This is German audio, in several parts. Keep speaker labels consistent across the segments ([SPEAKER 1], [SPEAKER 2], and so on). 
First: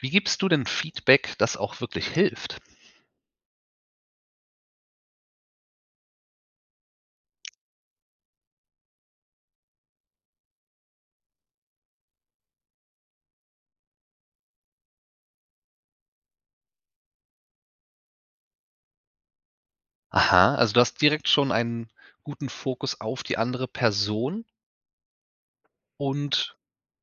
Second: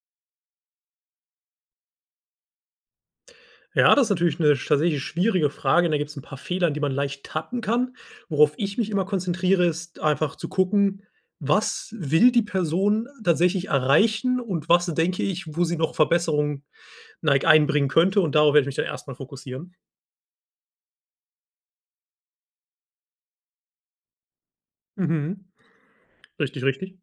[SPEAKER 1] Wie gibst du denn Feedback, das auch wirklich hilft?
[SPEAKER 2] Ja, das ist natürlich 'ne sch tatsächlich schwierige Frage. Da gibt's 'n paar Fehler, in die man leicht tappen kann. Worauf ich mich immer konzentriere, ist einfach zu gucken: Was will die Person tatsächlich erreichen? Und was denke ich, wo sie noch Verbesserung neig einbringen könnte? Und darauf werde ich mich dann erstmal fokussieren.
[SPEAKER 1] Aha. Also, du hast direkt schon einen guten Fokus auf die andere Person?
[SPEAKER 2] Mhm.
[SPEAKER 1] Und.
[SPEAKER 2] Richtig, richtig.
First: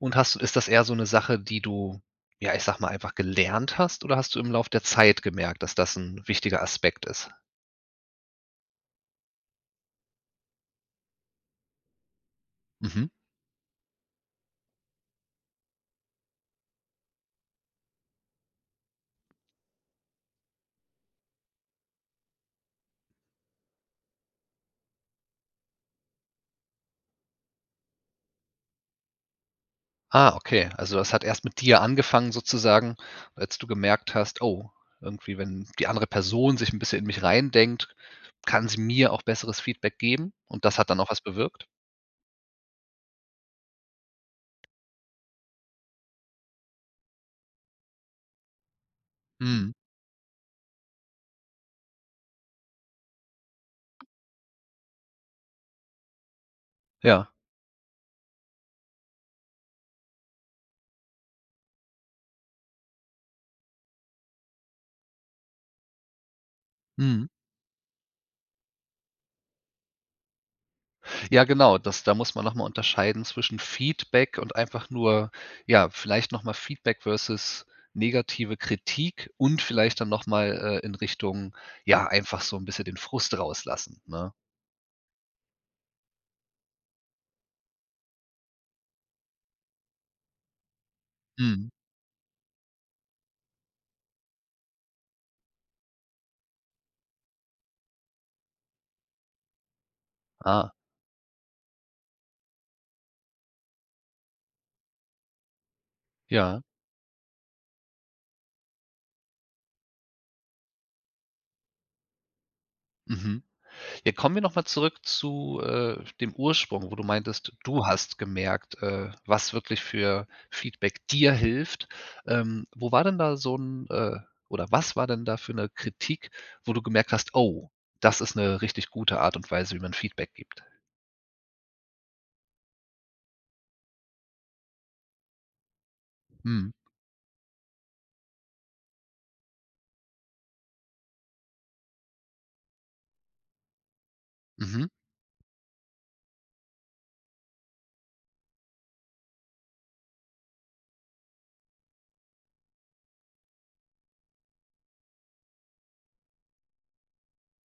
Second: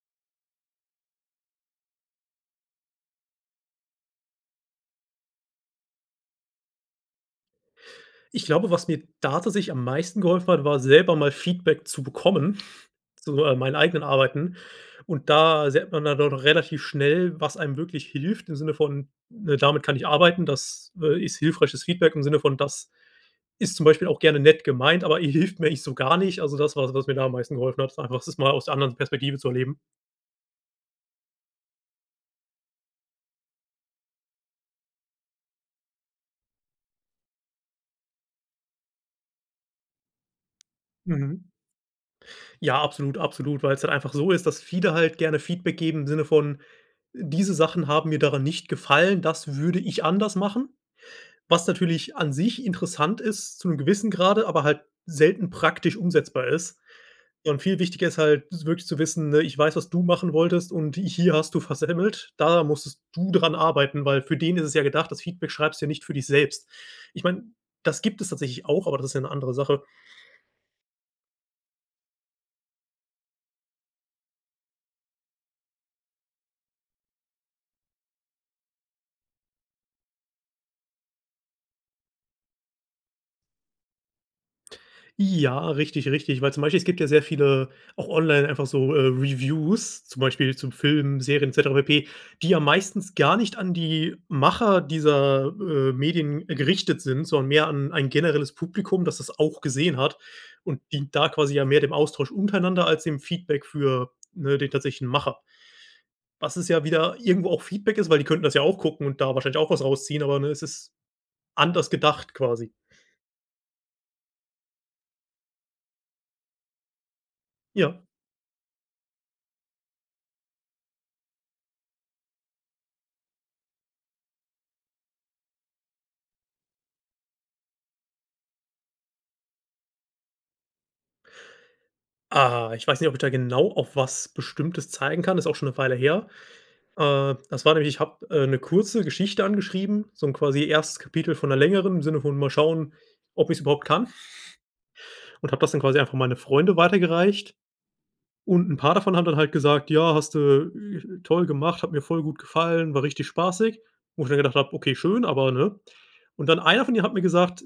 [SPEAKER 1] Und hast du ist das eher so 'ne Sache, die du ja, ich sage mal einfach gelernt hast? Oder hast du im Laufe der Zeit gemerkt, dass, das 'n wichtiger Aspekt ist?
[SPEAKER 2] Ich glaube, was mir da tatsächlich am meisten geholfen hat, war selber mal Feedback zu bekommen,
[SPEAKER 1] Mhm.
[SPEAKER 2] zu, äh meinen eigenen Arbeiten. Und da sieht man dann relativ schnell, was einem wirklich hilft im Sinne von, ne, damit kann ich arbeiten. Das, äh, ist hilfreiches Feedback im Sinne von das ist zum Beispiel auch gerne nett gemeint, aber äh, hilft mir eigentlich so gar nicht. Also das war das, was mir da am meisten geholfen hat, das einfach das mal aus der anderen s Perspektive zu erleben.
[SPEAKER 1] Ah, okay. Also, das hat erst mit dir angefangen, sozusagen, als du gemerkt hast: „Oh, irgendwie, wenn die andere Person sich 'n bisschen in mich reindenkt, kann sie mir auch besseres Feedback geben?“ Und das hat dann auch was
[SPEAKER 2] Mhm.
[SPEAKER 1] bewirkt?
[SPEAKER 2] Ja, absolut, absolut, weil's halt einfach so ist, dass viele halt gerne Feedback geben im Sinne von: „Diese Sachen haben mir daran nicht gefallen. Das
[SPEAKER 1] Mhm.
[SPEAKER 2] würde ich anders machen.“ Was natürlich an sich interessant ist, zu 'nem gewissen Grade, aber halt selten praktisch umsetzbar ist.
[SPEAKER 1] Ja.
[SPEAKER 2] Und viel wichtiger ist halt s wirklich zu wissen, ne: „Ich weiß, was du machen wolltest und ich hier hast du versemmelt. Da musstest du daran arbeiten“, weil für den ist es ja gedacht, das Feedback schreibst du ja nicht für dich selbst. Ich
[SPEAKER 1] Mhm.
[SPEAKER 2] meine, das gibt es tatsächlich auch, aber das ist ja 'ne andere Sache.
[SPEAKER 1] Ja, genau, das da muss man noch mal unterscheiden zwischen Feedback und einfach nur ja, vielleicht noch mal Feedback versus negative Kritik und vielleicht dann nochmal, äh, in Richtung, ja, einfach so 'n bisschen den Frust rauslassen, ne?
[SPEAKER 2] Ja, richtig, richtig. Weil zum Beispiel es gibt ja sehr viele, auch online, einfach so, äh, Reviews, zum Beispiel zu Filmen, Serien, et
[SPEAKER 1] Mhm.
[SPEAKER 2] cetera pp., die ja meistens gar nicht an die Macher dieser, äh, Medien gerichtet sind, sondern mehr an ein generelles Publikum, das das auch gesehen hat
[SPEAKER 1] Ah.
[SPEAKER 2] und dient da quasi ja mehr dem Austausch untereinander als dem Feedback für, ne, den tatsächlichen Macher. Was
[SPEAKER 1] Ja.
[SPEAKER 2] es ja wieder irgendwo auch Feedback ist, weil die könnten das ja auch gucken und da wahrscheinlich auch was rausziehen, aber, ne, es ist anders gedacht quasi.
[SPEAKER 1] Mhm. Ja kommen wir noch mal zurück zu, äh, dem Ursprung, wo du meintest, du
[SPEAKER 2] Ja.
[SPEAKER 1] hast gemerkt, äh, was wirklich für Feedback dir hilft, ähm, wo war denn da so 'n, äh oder was war denn da für 'ne Kritik, wo du gemerkt hast: „Oh, das ist 'ne richtig gute Art und Weise, wie man Feedback gibt?“
[SPEAKER 2] Ah, ich weiß nicht, ob ich da genau auf was Bestimmtes zeigen kann. Das ist auch schon 'ne Weile her.
[SPEAKER 1] Mhm.
[SPEAKER 2] Äh, das war nämlich ich habe, äh, 'ne kurze Geschichte angeschrieben, so 'n quasi erstes Kapitel von 'ner längeren im Sinne von: „Mal schauen, ob ich's überhaupt kann.“
[SPEAKER 1] Mhm.
[SPEAKER 2] Und habe das dann quasi einfach an meine Freunde weitergereicht. Und 'n paar davon haben dann halt gesagt: „Ja, hast du, äh, toll gemacht, hat mir voll gut gefallen, war richtig spaßig.“ Wo ich dann gedacht habe: „Okay, schön, aber“, ne? Und dann einer von denen hat mir gesagt:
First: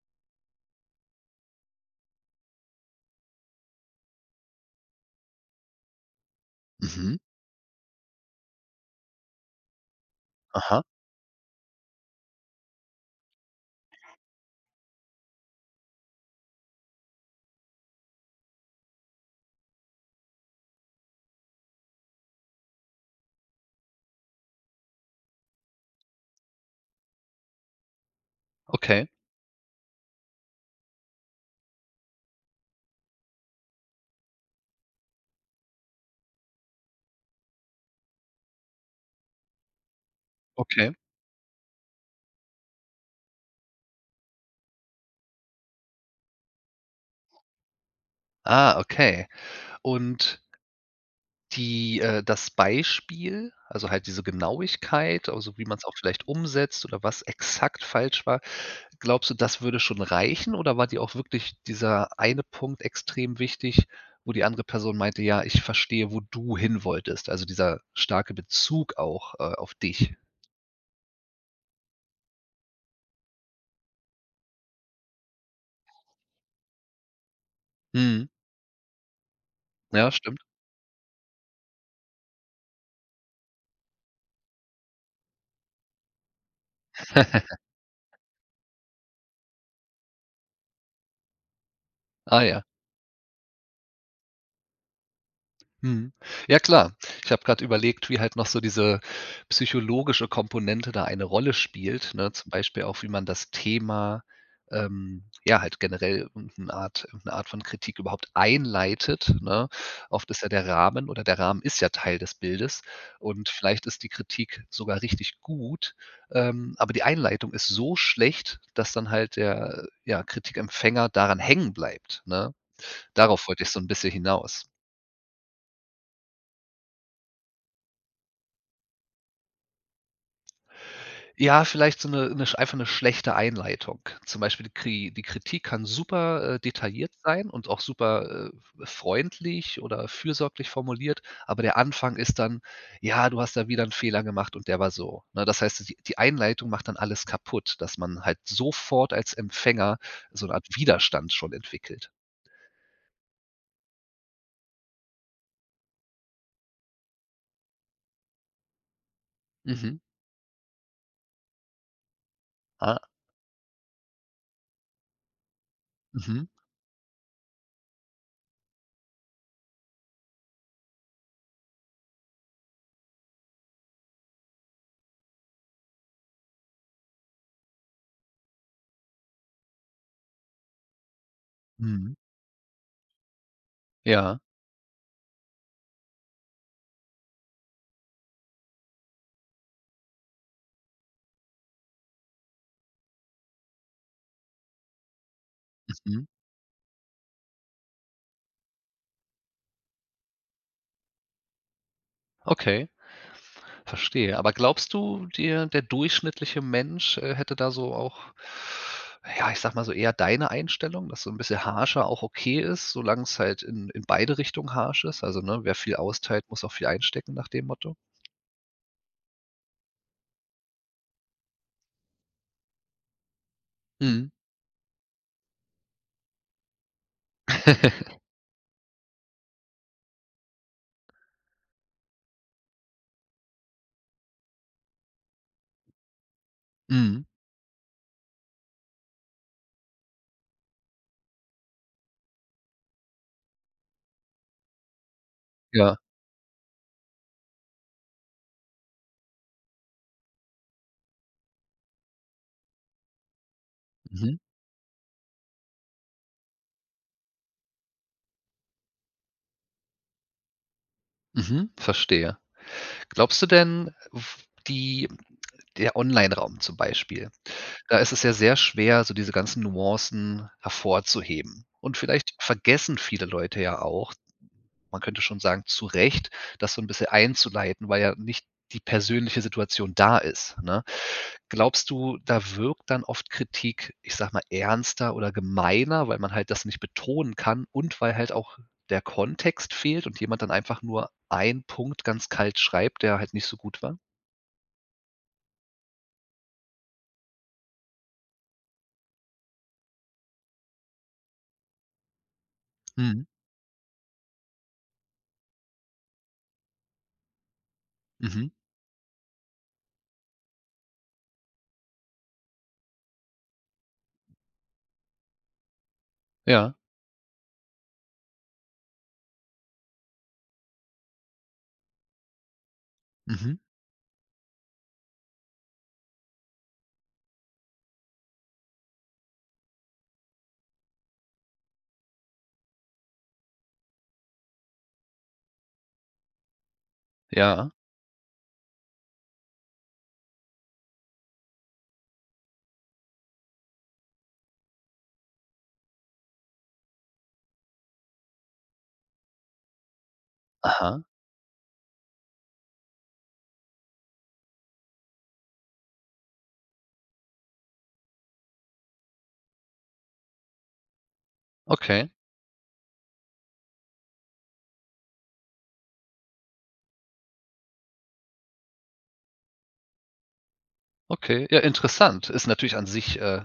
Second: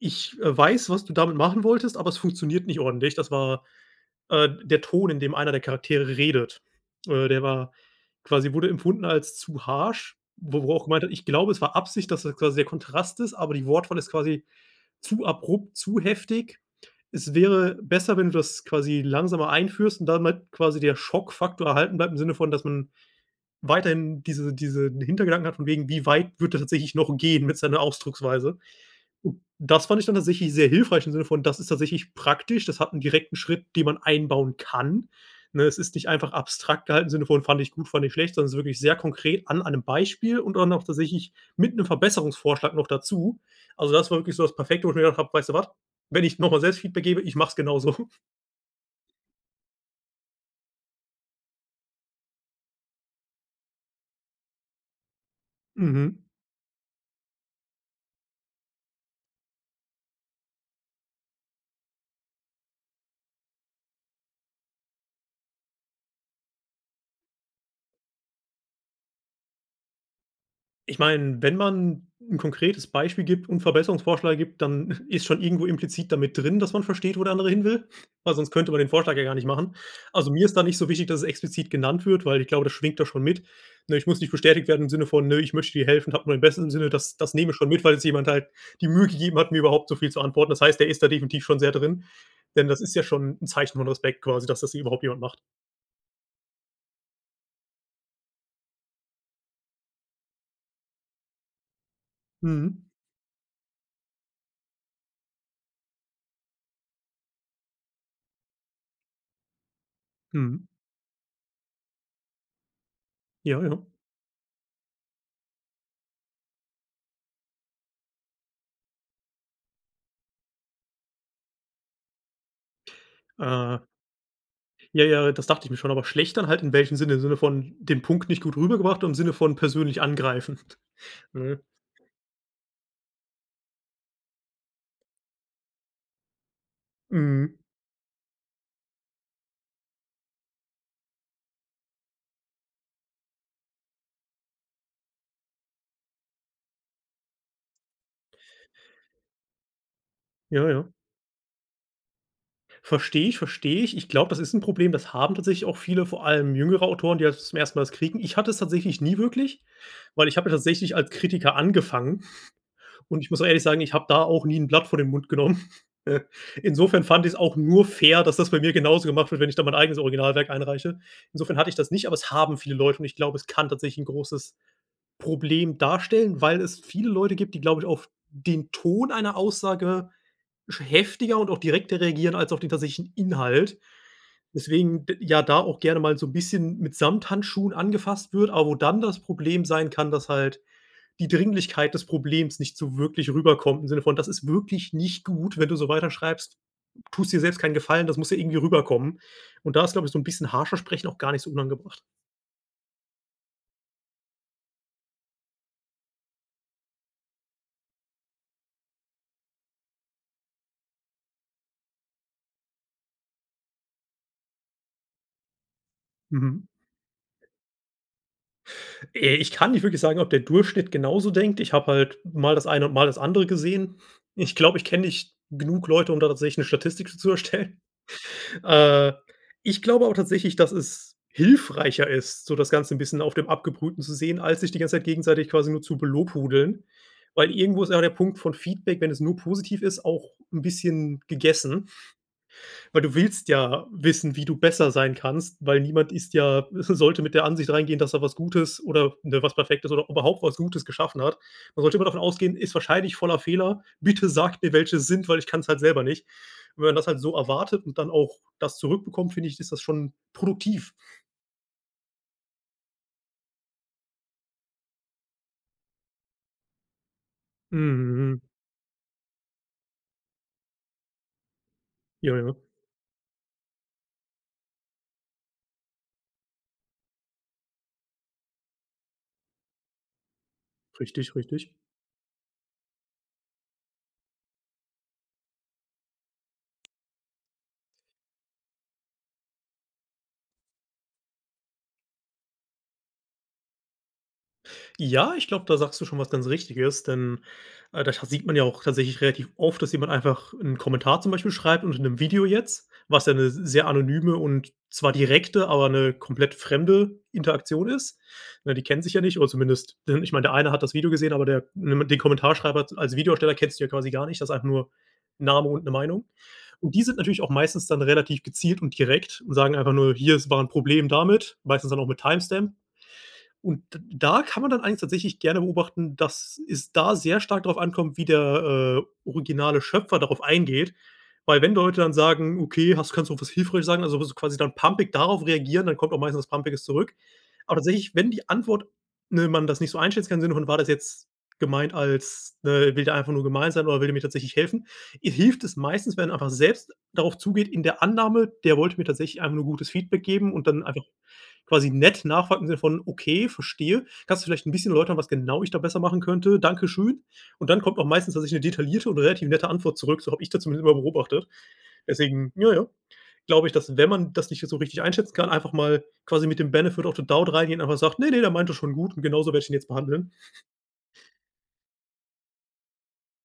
[SPEAKER 2] „Ich, äh, weiß, was du damit machen wolltest, aber es funktioniert nicht ordentlich.“ Das war, äh, der Ton, in dem einer der Charaktere redet.
[SPEAKER 1] Mhm.
[SPEAKER 2] Äh, der war quasi wurde empfunden als zu harsch, wo er
[SPEAKER 1] Aha.
[SPEAKER 2] auch gemeint hat: „Ich glaube, es war Absicht, dass das quasi der Kontrast ist, aber die Wortwahl ist quasi zu abrupt, zu heftig. Es wäre besser, wenn du das quasi langsamer einführst und damit quasi der Schockfaktor erhalten bleibt im Sinne von, dass man weiterhin diese diesen Hintergedanken hat von wegen: Wie weit wird er tatsächlich noch gehen mit seiner Ausdrucksweise?“
[SPEAKER 1] Okay.
[SPEAKER 2] Das fand ich dann tatsächlich sehr hilfreich im Sinne von, das ist tatsächlich praktisch. Das hat 'n direkten Schritt, den man einbauen kann. Ne, es ist nicht einfach abstrakt gehalten, im Sinne von: Fand ich gut, fand ich schlecht, sondern es ist wirklich sehr konkret an einem Beispiel und dann auch
[SPEAKER 1] Okay.
[SPEAKER 2] tatsächlich mit 'nem Verbesserungsvorschlag noch dazu. Also das war wirklich so das perfekte, wo ich mir gedacht habe: „Weißt du was? Wenn ich nochmal selbst Feedback gebe, ich mache es genau so.“
[SPEAKER 1] Ah, okay. Und die, äh das Beispiel also halt diese Genauigkeit, also, wie man's auch
[SPEAKER 2] Mhm.
[SPEAKER 1] vielleicht umsetzt oder was exakt falsch war. Glaubst du, das würde schon reichen? Oder war dir auch wirklich dieser eine Punkt extrem wichtig, wo die andere Person meinte: „Ja, ich verstehe, wo du hin wolltest.“ Also dieser starke Bezug auch, äh, auf dich.
[SPEAKER 2] Ich meine, wenn man 'n konkretes Beispiel gibt und Verbesserungsvorschläge gibt, dann ist schon irgendwo implizit damit drin, dass man versteht, wo der andere hin will,
[SPEAKER 1] Mhm.
[SPEAKER 2] weil sonst könnte man den Vorschlag ja gar nicht machen.
[SPEAKER 1] Ja,
[SPEAKER 2] Also,
[SPEAKER 1] stimmt.
[SPEAKER 2] mir ist da nicht so wichtig, dass es explizit genannt wird, weil ich glaube, das schwingt da schon mit. Ne, ich muss nicht bestätigt werden im Sinne von: „Ne, ich möchte dir helfen. Habe nur dein Bestes im Sinne.“ Das das nehme ich schon mit, weil es jemand halt die Mühe gegeben hat, mir überhaupt so viel zu antworten. Das heißt, der ist da definitiv schon sehr drin,
[SPEAKER 1] Ah ja.
[SPEAKER 2] denn das ist ja schon 'n Zeichen von Respekt quasi, dass das überhaupt jemand macht.
[SPEAKER 1] Mhm. Ja, klar. Ich habe gerade überlegt, wie halt noch so diese psychologische Komponente da eine Rolle spielt, ne? Zum
[SPEAKER 2] Mhm.
[SPEAKER 1] Beispiel auch, wie man das Thema, ähm, ja, halt generell irgend 'n Art irgend 'ne Art von Kritik überhaupt einleitet, ne? Oft ist ja
[SPEAKER 2] Mhm.
[SPEAKER 1] der Rahmen oder der Rahmen ist ja Teil des Bildes. Und
[SPEAKER 2] Ja, ja.
[SPEAKER 1] vielleicht ist die Kritik sogar richtig gut. Ähm, aber die Einleitung ist so schlecht, dass dann halt der, äh, ja Kritikempfänger daran hängen bleibt, ne? Darauf wollte ich
[SPEAKER 2] Ah.
[SPEAKER 1] so 'n bisschen hinaus.
[SPEAKER 2] Ja, ja, das dachte ich mir schon, aber schlecht dann halt, in welchem Sinne? Im Sinne von den Punkt nicht gut rübergebracht oder im Sinne von persönlich angreifen? Mhm.
[SPEAKER 1] Ja, vielleicht so 'ne 'ne sch einfach 'ne schlechte Einleitung. Zum Beispiel die Kri die Kritik kann super, äh, detailliert sein
[SPEAKER 2] Mhm.
[SPEAKER 1] und auch super, äh, f freundlich oder fürsorglich formuliert. Aber der Anfang ist dann: Ja, du hast da wieder 'nen Fehler gemacht und der war so, ne? Das heißt so die die Einleitung macht dann alles kaputt, dass man halt sofort als Empfänger so 'ne
[SPEAKER 2] Ja,
[SPEAKER 1] Art
[SPEAKER 2] ja.
[SPEAKER 1] Widerstand schon entwickelt.
[SPEAKER 2] Verstehe ich, verstehe ich. Ich glaube, das ist 'n Problem. Das haben tatsächlich auch viele, vor allem jüngere Autoren, die das zum 1. Mal das kriegen. Ich hatte es tatsächlich nie wirklich,
[SPEAKER 1] Mhm.
[SPEAKER 2] weil ich habe ja tatsächlich als Kritiker angefangen.
[SPEAKER 1] Ah!
[SPEAKER 2] Und ich muss auch ehrlich sagen, ich habe da auch nie 'n Blatt vor den Mund genommen. Äh,
[SPEAKER 1] Mhm.
[SPEAKER 2] insofern fand ich's auch nur fair, dass das bei mir genauso gemacht wird, wenn ich da mein eigenes Originalwerk einreiche. Insofern hatte ich das nicht, aber es haben viele Leute und ich glaube, es kann tatsächlich 'n großes Problem darstellen, weil es viele Leute gibt, die glaube ich, auf den Ton einer Aussage, sch heftiger und auch direkter
[SPEAKER 1] Mhm.
[SPEAKER 2] reagieren als auf den tatsächlichen Inhalt.
[SPEAKER 1] Ja.
[SPEAKER 2] Deswegen d ja da auch gerne mal so 'n bisschen mit Samthandschuhen angefasst wird. Aber wo dann das Problem sein kann, dass halt die Dringlichkeit des Problems nicht so wirklich rüberkommt im Sinne von, das ist wirklich nicht gut, wenn du so
[SPEAKER 1] Mhm.
[SPEAKER 2] weiterschreibst, m tust dir selbst keinen Gefallen, das muss ja irgendwie rüberkommen. Und da ist, glaube ich, so 'n bisschen harscher Sprechen auch gar nicht so unangebracht.
[SPEAKER 1] Okay, verstehe. Aber glaubst du dir der durchschnittliche Mensch, äh, hätte da so auch, na ja, ich sage mal, so eher deine Einstellung, dass so 'n bisschen harscher auch okay ist, solange es halt in in beide Richtungen harsch ist? Also, ne, wer viel austeilt, muss
[SPEAKER 2] Mhm.
[SPEAKER 1] auch viel einstecken nach dem Motto?
[SPEAKER 2] Äh, ich kann nicht wirklich sagen, ob der Durchschnitt genauso denkt. Ich habe halt mal das eine und mal das andere gesehen.
[SPEAKER 1] Mhm.
[SPEAKER 2] Ich glaube, ich kenne nicht genug Leute, um da tatsächlich 'ne Statistik dazu zu erstellen. Äh, ich glaube auch tatsächlich, dass es hilfreicher ist, so das Ganze 'n bisschen auf dem Abgebrühten zu sehen, als sich die ganze Zeit gegenseitig quasi nur zu belobhudeln.
[SPEAKER 1] Mhm.
[SPEAKER 2] Weil irgendwo ist ja der Punkt von Feedback, wenn es nur positiv ist, auch 'n bisschen gegessen. Weil du willst ja wissen, wie du besser sein kannst, weil
[SPEAKER 1] Ja.
[SPEAKER 2] niemand ist ja sollte mit der Ansicht reingehen, dass er was Gutes oder, ne, was Perfektes oder überhaupt was Gutes geschaffen hat. Man sollte immer davon ausgehen: „Ist wahrscheinlich voller Fehler. Bitte
[SPEAKER 1] Mhm.
[SPEAKER 2] sagt mir, welche es sind, weil ich kann's halt selber nicht.“ Und wenn man das halt so erwartet und dann auch das zurückbekommt, finde ich, ist das schon produktiv.
[SPEAKER 1] Mhm, verstehe. Glaubst du denn, f die der Online-Raum zum Beispiel. Da ist es ja
[SPEAKER 2] Mhm.
[SPEAKER 1] sehr schwer, so diese ganzen Nuancen hervorzuheben. Und vielleicht
[SPEAKER 2] Ja, ja.
[SPEAKER 1] vergessen viele Leute ja auch, man könnte schon sagen zu Recht, das so 'n bisschen einzuleiten, weil ja nicht die persönliche Situation da ist, ne?
[SPEAKER 2] Richtig, richtig.
[SPEAKER 1] Glaubst du, da wirkt dann oft Kritik, ich sage mal, ernster oder gemeiner, weil man halt das nicht betonen kann und weil halt auch der Kontext fehlt und jemand dann einfach nur ein Punkt ganz kalt schreibt, der halt nicht so gut war?
[SPEAKER 2] Ja, ich glaube, da sagst du schon was ganz richtiges, denn äh, da scha sieht man ja auch tatsächlich relativ oft, dass jemand einfach 'n Kommentar zum Beispiel schreibt und in 'nem Video jetzt. Was
[SPEAKER 1] Mhm.
[SPEAKER 2] ja 'ne s sehr anonyme und zwar direkte, aber 'ne komplett fremde Interaktion ist.
[SPEAKER 1] Mhm.
[SPEAKER 2] Ja, die kennen sich ja nicht oder zumindest denn, ich meine, der eine hat das Video gesehen, aber der [unintelligible] mit den Kommentarschreiber als Videoersteller kennst du ja quasi gar nicht. Das ist einfach nur Name und 'ne Meinung.
[SPEAKER 1] Ja.
[SPEAKER 2] Und die sind natürlich auch meistens dann relativ gezielt und direkt und sagen einfach nur: „Hier es war 'n Problem damit“, meistens dann auch mit Timestamp.
[SPEAKER 1] Mhm.
[SPEAKER 2] Und d da kann man dann eigentlich tatsächlich gerne beobachten, dass es da sehr stark darauf ankommt, wie der, äh, originale Schöpfer darauf eingeht. Weil wenn Leute dann sagen: „Okay, hast kannst du was hilfreiches sagen." Also so quasi dann pampig darauf reagieren, dann kommt auch meistens was Pampiges zurück.
[SPEAKER 1] Ja.
[SPEAKER 2] Aber tatsächlich, wenn die Antwort ne, man das nicht so einschätzen kann, im Sinne von war das jetzt gemeint als ne, will der einfach nur gemein sein oder will der mir tatsächlich helfen i hilft es meistens, wenn man einfach selbst darauf zugeht, in der Annahme, der wollte mir tatsächlich einfach nur gutes Feedback geben und dann
[SPEAKER 1] Aha.
[SPEAKER 2] einfach quasi nett nachfragt im Sinne von: „Okay, verstehe. Kannst du vielleicht 'n bisschen erläutern, was genau ich da besser machen könnte. Danke schön.“ Und dann kommt auch meistens tatsächlich 'ne detaillierte und relativ nette Antwort zurück, so habe ich das zumindest immer beobachtet.
[SPEAKER 1] Okay.
[SPEAKER 2] Deswegen ja, ja. Glaube ich, dass wenn man das nicht jetzt so richtig einschätzen kann, einfach mal quasi mit dem „Benefit of the doubt" reingehen, einfach sagt: „Ne, ne, der meint das schon gut und genauso werde ich ihn jetzt behandeln.“
[SPEAKER 1] Okay. Ja, interessant. Ist natürlich an sich, äh,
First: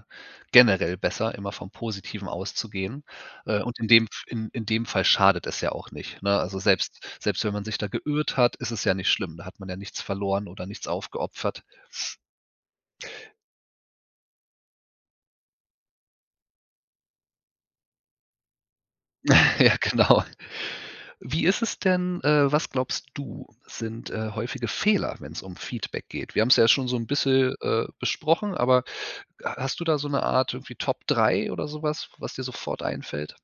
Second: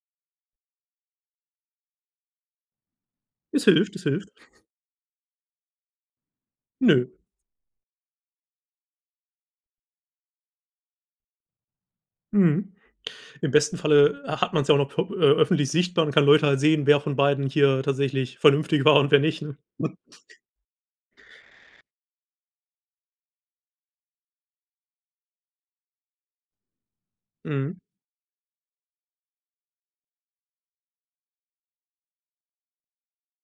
[SPEAKER 1] generell besser, immer vom Positiven auszugehen. Äh,
[SPEAKER 2] Es
[SPEAKER 1] und in
[SPEAKER 2] hilft,
[SPEAKER 1] dem
[SPEAKER 2] es
[SPEAKER 1] F
[SPEAKER 2] hilft.
[SPEAKER 1] in in dem Fall schadet es ja auch nicht, ne? Also selbst
[SPEAKER 2] Nö.
[SPEAKER 1] selbst wenn man sich da geirrt hat, ist es ja nicht schlimm. Da hat man ja nichts verloren oder nichts aufgeopfert.
[SPEAKER 2] Mhm. Im besten Falle, äh, hat man's ja auch noch vo äh, öffentlich sichtbar und kann Leute halt sehen, wer von beiden hier tatsächlich vernünftig war und wer nicht ne?
[SPEAKER 1] Ja, genau. Wie ist es denn äh, was glaubst du, sind, äh, häufige Fehler, wenn's um Feedback geht? Wir haben's ja schon so 'n bisschen,
[SPEAKER 2] Mhm.
[SPEAKER 1] äh, besprochen. Aber ha hast du da so 'ne Art irgendwie Top 3 oder sowas, was dir sofort einfällt?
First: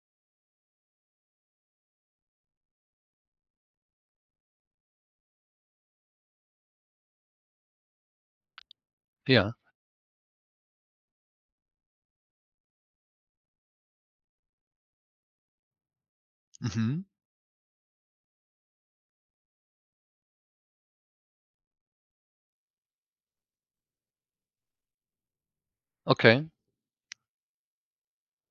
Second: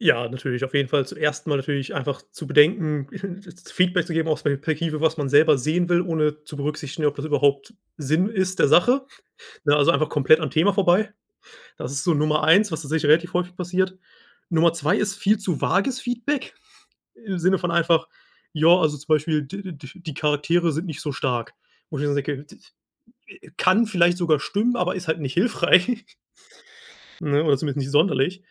[SPEAKER 2] Ja, natürlich. Auf jeden Fall zuerst mal natürlich einfach zu bedenken, z Feedback zu geben, aus der Perspektive, was man selber sehen will, ohne zu berücksichtigen, ob das überhaupt Sinn ist der Sache,
[SPEAKER 1] Ja.
[SPEAKER 2] ne, also, einfach komplett am Thema vorbei. Das ist so Nummer 1, was tatsächlich relativ häufig passiert. Nummer 2 ist viel zu wages Feedback
[SPEAKER 1] Mhm.
[SPEAKER 2] im Sinne von einfach ja, also, zum Beispiel, d d die Charaktere sind nicht so stark, wo ich tatsächlich sage: „Okay, [unintelligible] kann vielleicht sogar stimmen, aber ist halt nicht hilfreich“
[SPEAKER 1] Okay.
[SPEAKER 2] ne, oder zumindest nicht sonderlich.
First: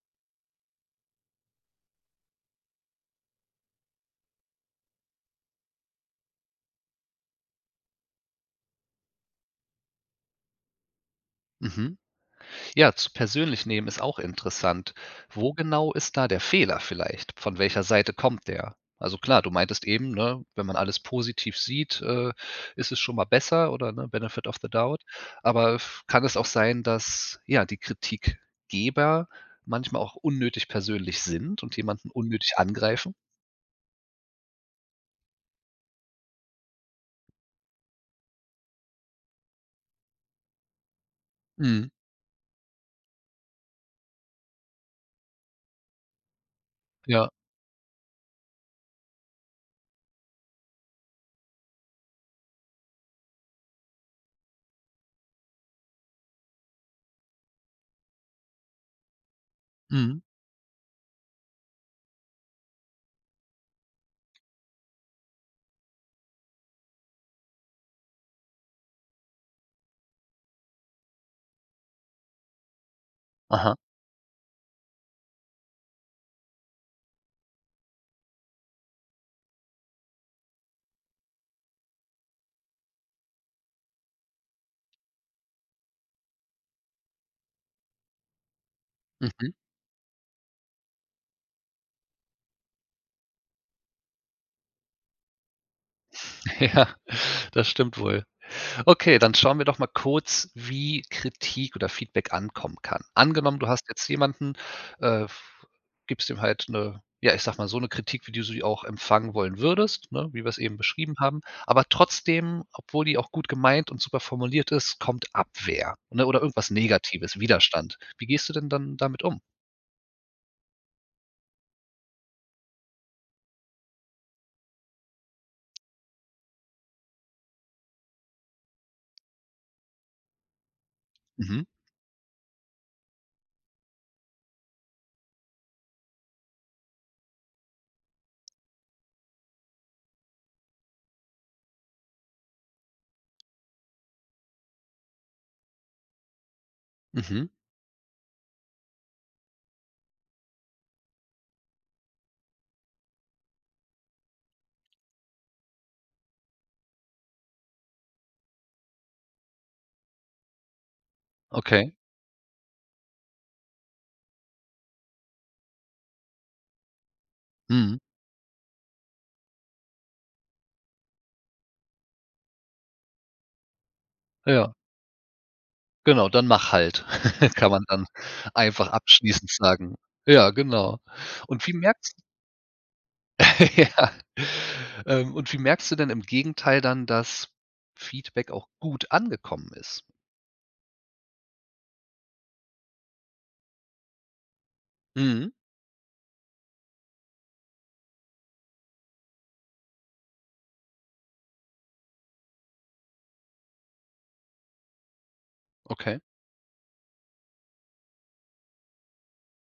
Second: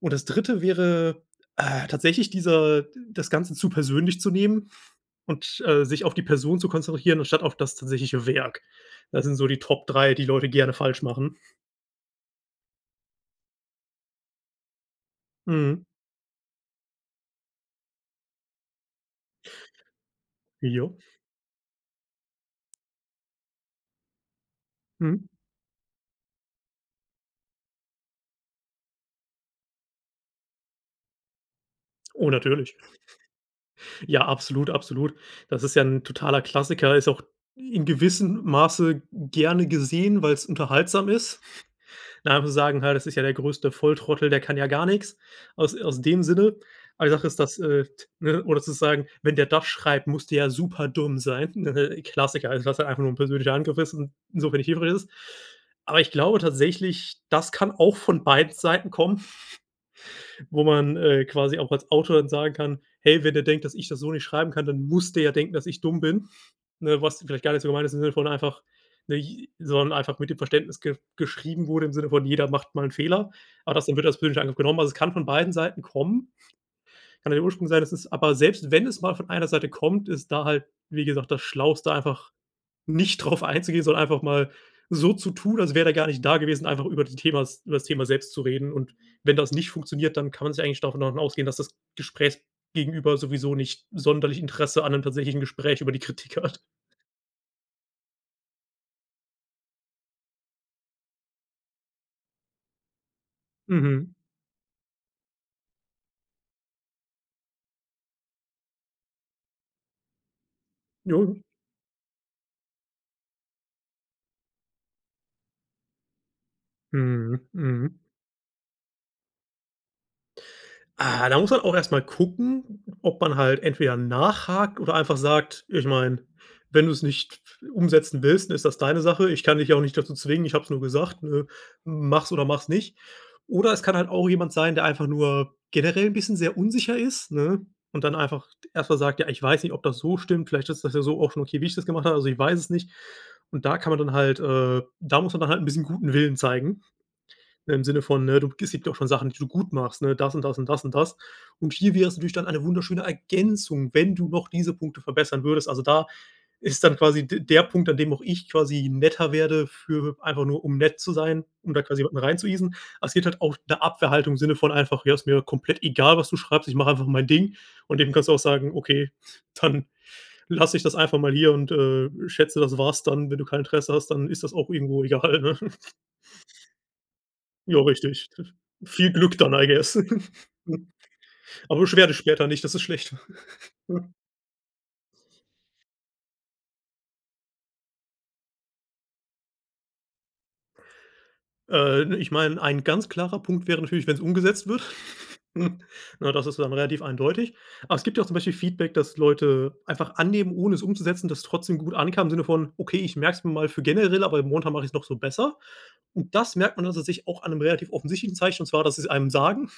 [SPEAKER 2] Und das 3. wäre, äh, tatsächlich dieser das Ganze zu persönlich zu nehmen und, äh, sich auf die Person zu konzentrieren, anstatt auf das tatsächliche Werk. Das sind so die Top 3, die Leute gerne falsch machen.
[SPEAKER 1] Mhm. Ja, zu persönlich nehmen ist auch interessant. Wo
[SPEAKER 2] Mhm.
[SPEAKER 1] genau ist da der Fehler, vielleicht? Von welcher Seite kommt der? Also, klar: Du meintest eben, ne, wenn man
[SPEAKER 2] Ja.
[SPEAKER 1] alles positiv sieht, äh, ist es schon mal besser, oder ne, Benefit of the Doubt.
[SPEAKER 2] Mhm.
[SPEAKER 1] Aber v kann es auch sein, dass ja die Kritikgeber manchmal auch unnötig persönlich sind und jemanden
[SPEAKER 2] Oh,
[SPEAKER 1] unnötig
[SPEAKER 2] natürlich.
[SPEAKER 1] angreifen?
[SPEAKER 2] Ja, absolut. Absolut. Das ist ja 'n totaler Klassiker. Ist auch in gewissem Masse gerne gesehen, weil's unterhaltsam ist.
[SPEAKER 1] Mhm.
[SPEAKER 2] [unintelligible] sagen halt, das ist ja der größte Volltrottel, der kann ja gar nix aus aus dem Sinne. Aber die Sache
[SPEAKER 1] Ja.
[SPEAKER 2] ist, dass, äh, t ne, oder sozusagen, „Wenn der das schreibt, muss der ja super dumm sein.“ Äh, Klassiker, also was ja einfach nur ein persönlicher Angriff ist und so wenig hilfreich ist. Aber ich glaube tatsächlich, das kann auch von beiden Seiten kommen.
[SPEAKER 1] Mhm.
[SPEAKER 2] Wo man, äh, quasi auch als Autor dann sagen kann: „Hey, wenn er denkt, dass ich das so nicht schreiben kann, dann muss der ja denken, dass ich dumm bin.“ Ne, was vielleicht gar nicht so gemeint ist, im Sinne von einfach nich sondern einfach mit dem Verständnis ge geschrieben wurde, im Sinne von „Jeder macht mal 'n Fehler.“ Aber
[SPEAKER 1] Aha.
[SPEAKER 2] das wird als persönlicher Angriff genommen. Also, es kann von beiden Seiten kommen. Kann ja der Ursprung sein, dass es aber selbst wenn es mal von einer Seite kommt, ist da halt, wie gesagt, das schlauste einfach nicht darauf einzugehen, sondern einfach mal so zu tun, als wäre er gar nicht da gewesen, einfach über die Themas übers Thema selbst zu reden. Und wenn
[SPEAKER 1] Mhm.
[SPEAKER 2] das nicht funktioniert, dann kann man sich eigentlich davon davon ausgehen, dass das Gesprächgegenüber sowieso nicht sonderlich Interesse an 'nem tatsächlichen Gespräch über die Kritik hat.
[SPEAKER 1] Ja, das stimmt wohl. Okay, dann schauen wir doch mal kurz, wie Kritik oder Feedback ankommen kann. Angenommen, du hast jetzt
[SPEAKER 2] Mhm.
[SPEAKER 1] jemanden, äh v gibst ihm halt 'ne, ja, ich sage mal so 'ne Kritik, wie du sie auch empfangen wollen würdest, ne, wie wir es eben beschrieben
[SPEAKER 2] Jo.
[SPEAKER 1] haben. Aber trotzdem, obwohl die auch gut gemeint und super formuliert ist, kommt Abwehr, ne? Oder oder irgendwas negatives,
[SPEAKER 2] Mhm,
[SPEAKER 1] Widerstand.
[SPEAKER 2] mhm.
[SPEAKER 1] Wie gehst du denn, dann damit um?
[SPEAKER 2] Ah, da muss man auch erst mal gucken, ob man halt entweder nachhakt oder einfach sagt: „Ich meine, wenn du es nicht umsetzen willst, dann ist das deine Sache. Ich kann dich auch nicht dazu zwingen. Ich habe es nur gesagt, ne,
[SPEAKER 1] Mhm.
[SPEAKER 2] mach's oder mach's nicht.“ Oder es kann halt auch jemand sein, der einfach nur generell 'n bisschen sehr unsicher ist, ne, und dann einfach erstmal sagt: „Ja, ich weiß nicht, ob das so stimmt. Vielleicht ist das ja so auch schon okay, wie ich das gemacht habe. Also, ich weiß es nicht.“ Und da kann man dann halt, äh da muss man dann halt 'n bisschen guten Willen zeigen.
[SPEAKER 1] Mhm.
[SPEAKER 2] Im Sinne von, äh: „Du, es gibt ja auch schon Sachen, die du gut machst, ne, das und das und das und das.” Und hier wäre es natürlich dann eine wunderschöne Ergänzung, wenn du noch diese Punkte verbessern würdest. Also da ist dann quasi d der Punkt, an dem auch ich quasi netter werde, für einfach nur um nett zu sein, um da
[SPEAKER 1] Okay.
[SPEAKER 2] quasi jemanden reinzueasen. Es geht halt auch 'ne Abwehrhaltung im Sinne von einfach: „Ja, ist mir komplett egal, was du schreibst. Ich mache einfach mein Ding.“
[SPEAKER 1] Mhm.
[SPEAKER 2] Und dem kannst du auch sagen: „Okay, dann lasse ich das einfach mal hier und, äh, schätze, das war's dann, wenn du kein Interesse hast, dann ist das auch
[SPEAKER 1] Ja.
[SPEAKER 2] irgendwo egal, ne?“
[SPEAKER 1] Genau. Dann mach halt. Kann
[SPEAKER 2] Ja,
[SPEAKER 1] man dann
[SPEAKER 2] richtig.
[SPEAKER 1] einfach
[SPEAKER 2] Viel Glück
[SPEAKER 1] abschließend
[SPEAKER 2] dann I
[SPEAKER 1] sagen.
[SPEAKER 2] guess.
[SPEAKER 1] Ja, genau. Und wie
[SPEAKER 2] Aber beschwere dich
[SPEAKER 1] merkst
[SPEAKER 2] später nicht, das ist schlecht.
[SPEAKER 1] Ja. Ähm, und wie merkst du denn im Gegenteil dann, dass Feedback auch gut angekommen ist?
[SPEAKER 2] Ähm, ich meine, ein ganz klarer Punkt wäre natürlich, wenn's umgesetzt wird.
[SPEAKER 1] Mhm.
[SPEAKER 2] Ne, das ist dann relativ eindeutig. Aber es gibt ja zum Beispiel Feedback, das Leute einfach annehmen, ohne es umzusetzen, das trotzdem gut ankam, im Sinne von: „Okay, ich merke es mir mal für generell, aber momentan mache ich's noch so besser.“
[SPEAKER 1] Okay.
[SPEAKER 2] Und das merkt man dann tatsächlich auch an 'nem relativ offensichtlichen Zeichen. Und zwar, dass sie's einem sagen.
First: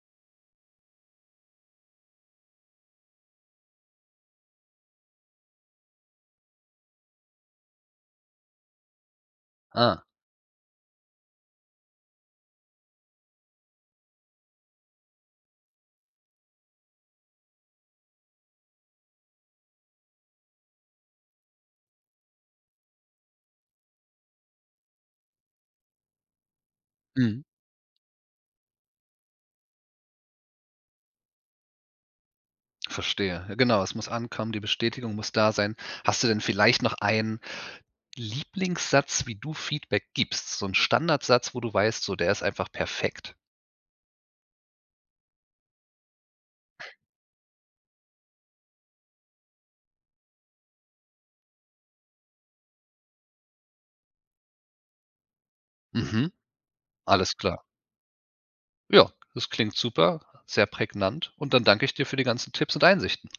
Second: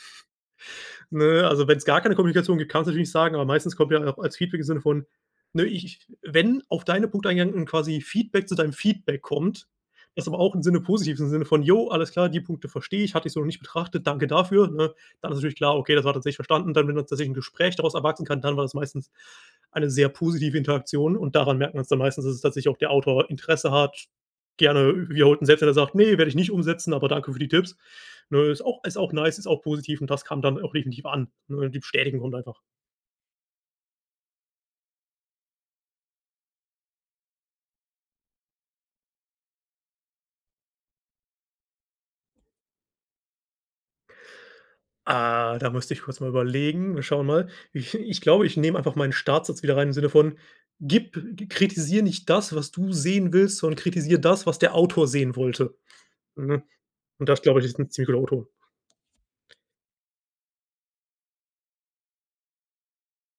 [SPEAKER 2] Ne, also, wenn's gar keine Kommunikation gibt, kann man's natürlich nicht sagen, aber meistens kommt ja auch als Feedback im Sinne von, ne, ich ich, wenn auf deine Punkte eingegangen und quasi Feedback zu deinem Feedback kommt,
[SPEAKER 1] Ah.
[SPEAKER 2] das aber auch im Sinne positivem Sinne von: „Jo, alles klar, die Punkte verstehe ich. Hatte ich so noch nicht betrachtet. Danke dafür“, ne? Dann ist natürlich klar: Okay, das war tatsächlich verstanden. Dann, wenn tatsächlich 'n Gespräch daraus erwachsen kann, dann war das meistens eine sehr positive Interaktion. Und daran merkt man's dann meistens, dass es tatsächlich auch der Autor Interesse hat. Gerne wiederholt und selbst, wenn er sagt: „Ne, werde ich nicht umsetzen, aber danke für
[SPEAKER 1] Mhm.
[SPEAKER 2] die Tipps.“ Ne, ist auch ist auch nice, ist auch positiv und das kam dann auch definitiv an, ne, die Bestätigung kommt einfach.
[SPEAKER 1] Verstehe. Ja genau. Es muss ankommen. Die Bestätigung muss da sein. Hast du denn vielleicht noch einen Lieblingssatz, wie du Feedback gibst, so 'n Standardsatz, wo du weißt, so: „Der ist einfach perfekt?“
[SPEAKER 2] Ah, da müsste ich kurz mal überlegen. Wir schauen mal. Ich ich glaube, ich nehme einfach meinen Startsatz wieder rein im Sinne von: „Gib kritisiere nicht das, was du sehen willst, sondern kritisiere das, was der Autor sehen wollte.“
[SPEAKER 1] Mhm.
[SPEAKER 2] Hm, und
[SPEAKER 1] Alles
[SPEAKER 2] das
[SPEAKER 1] klar.
[SPEAKER 2] glaube ich, ist 'n ziemlich guter O-Ton.
[SPEAKER 1] Ja, das klingt super. Sehr prägnant. Und dann danke ich dir für die ganzen Tipps und Einsichten.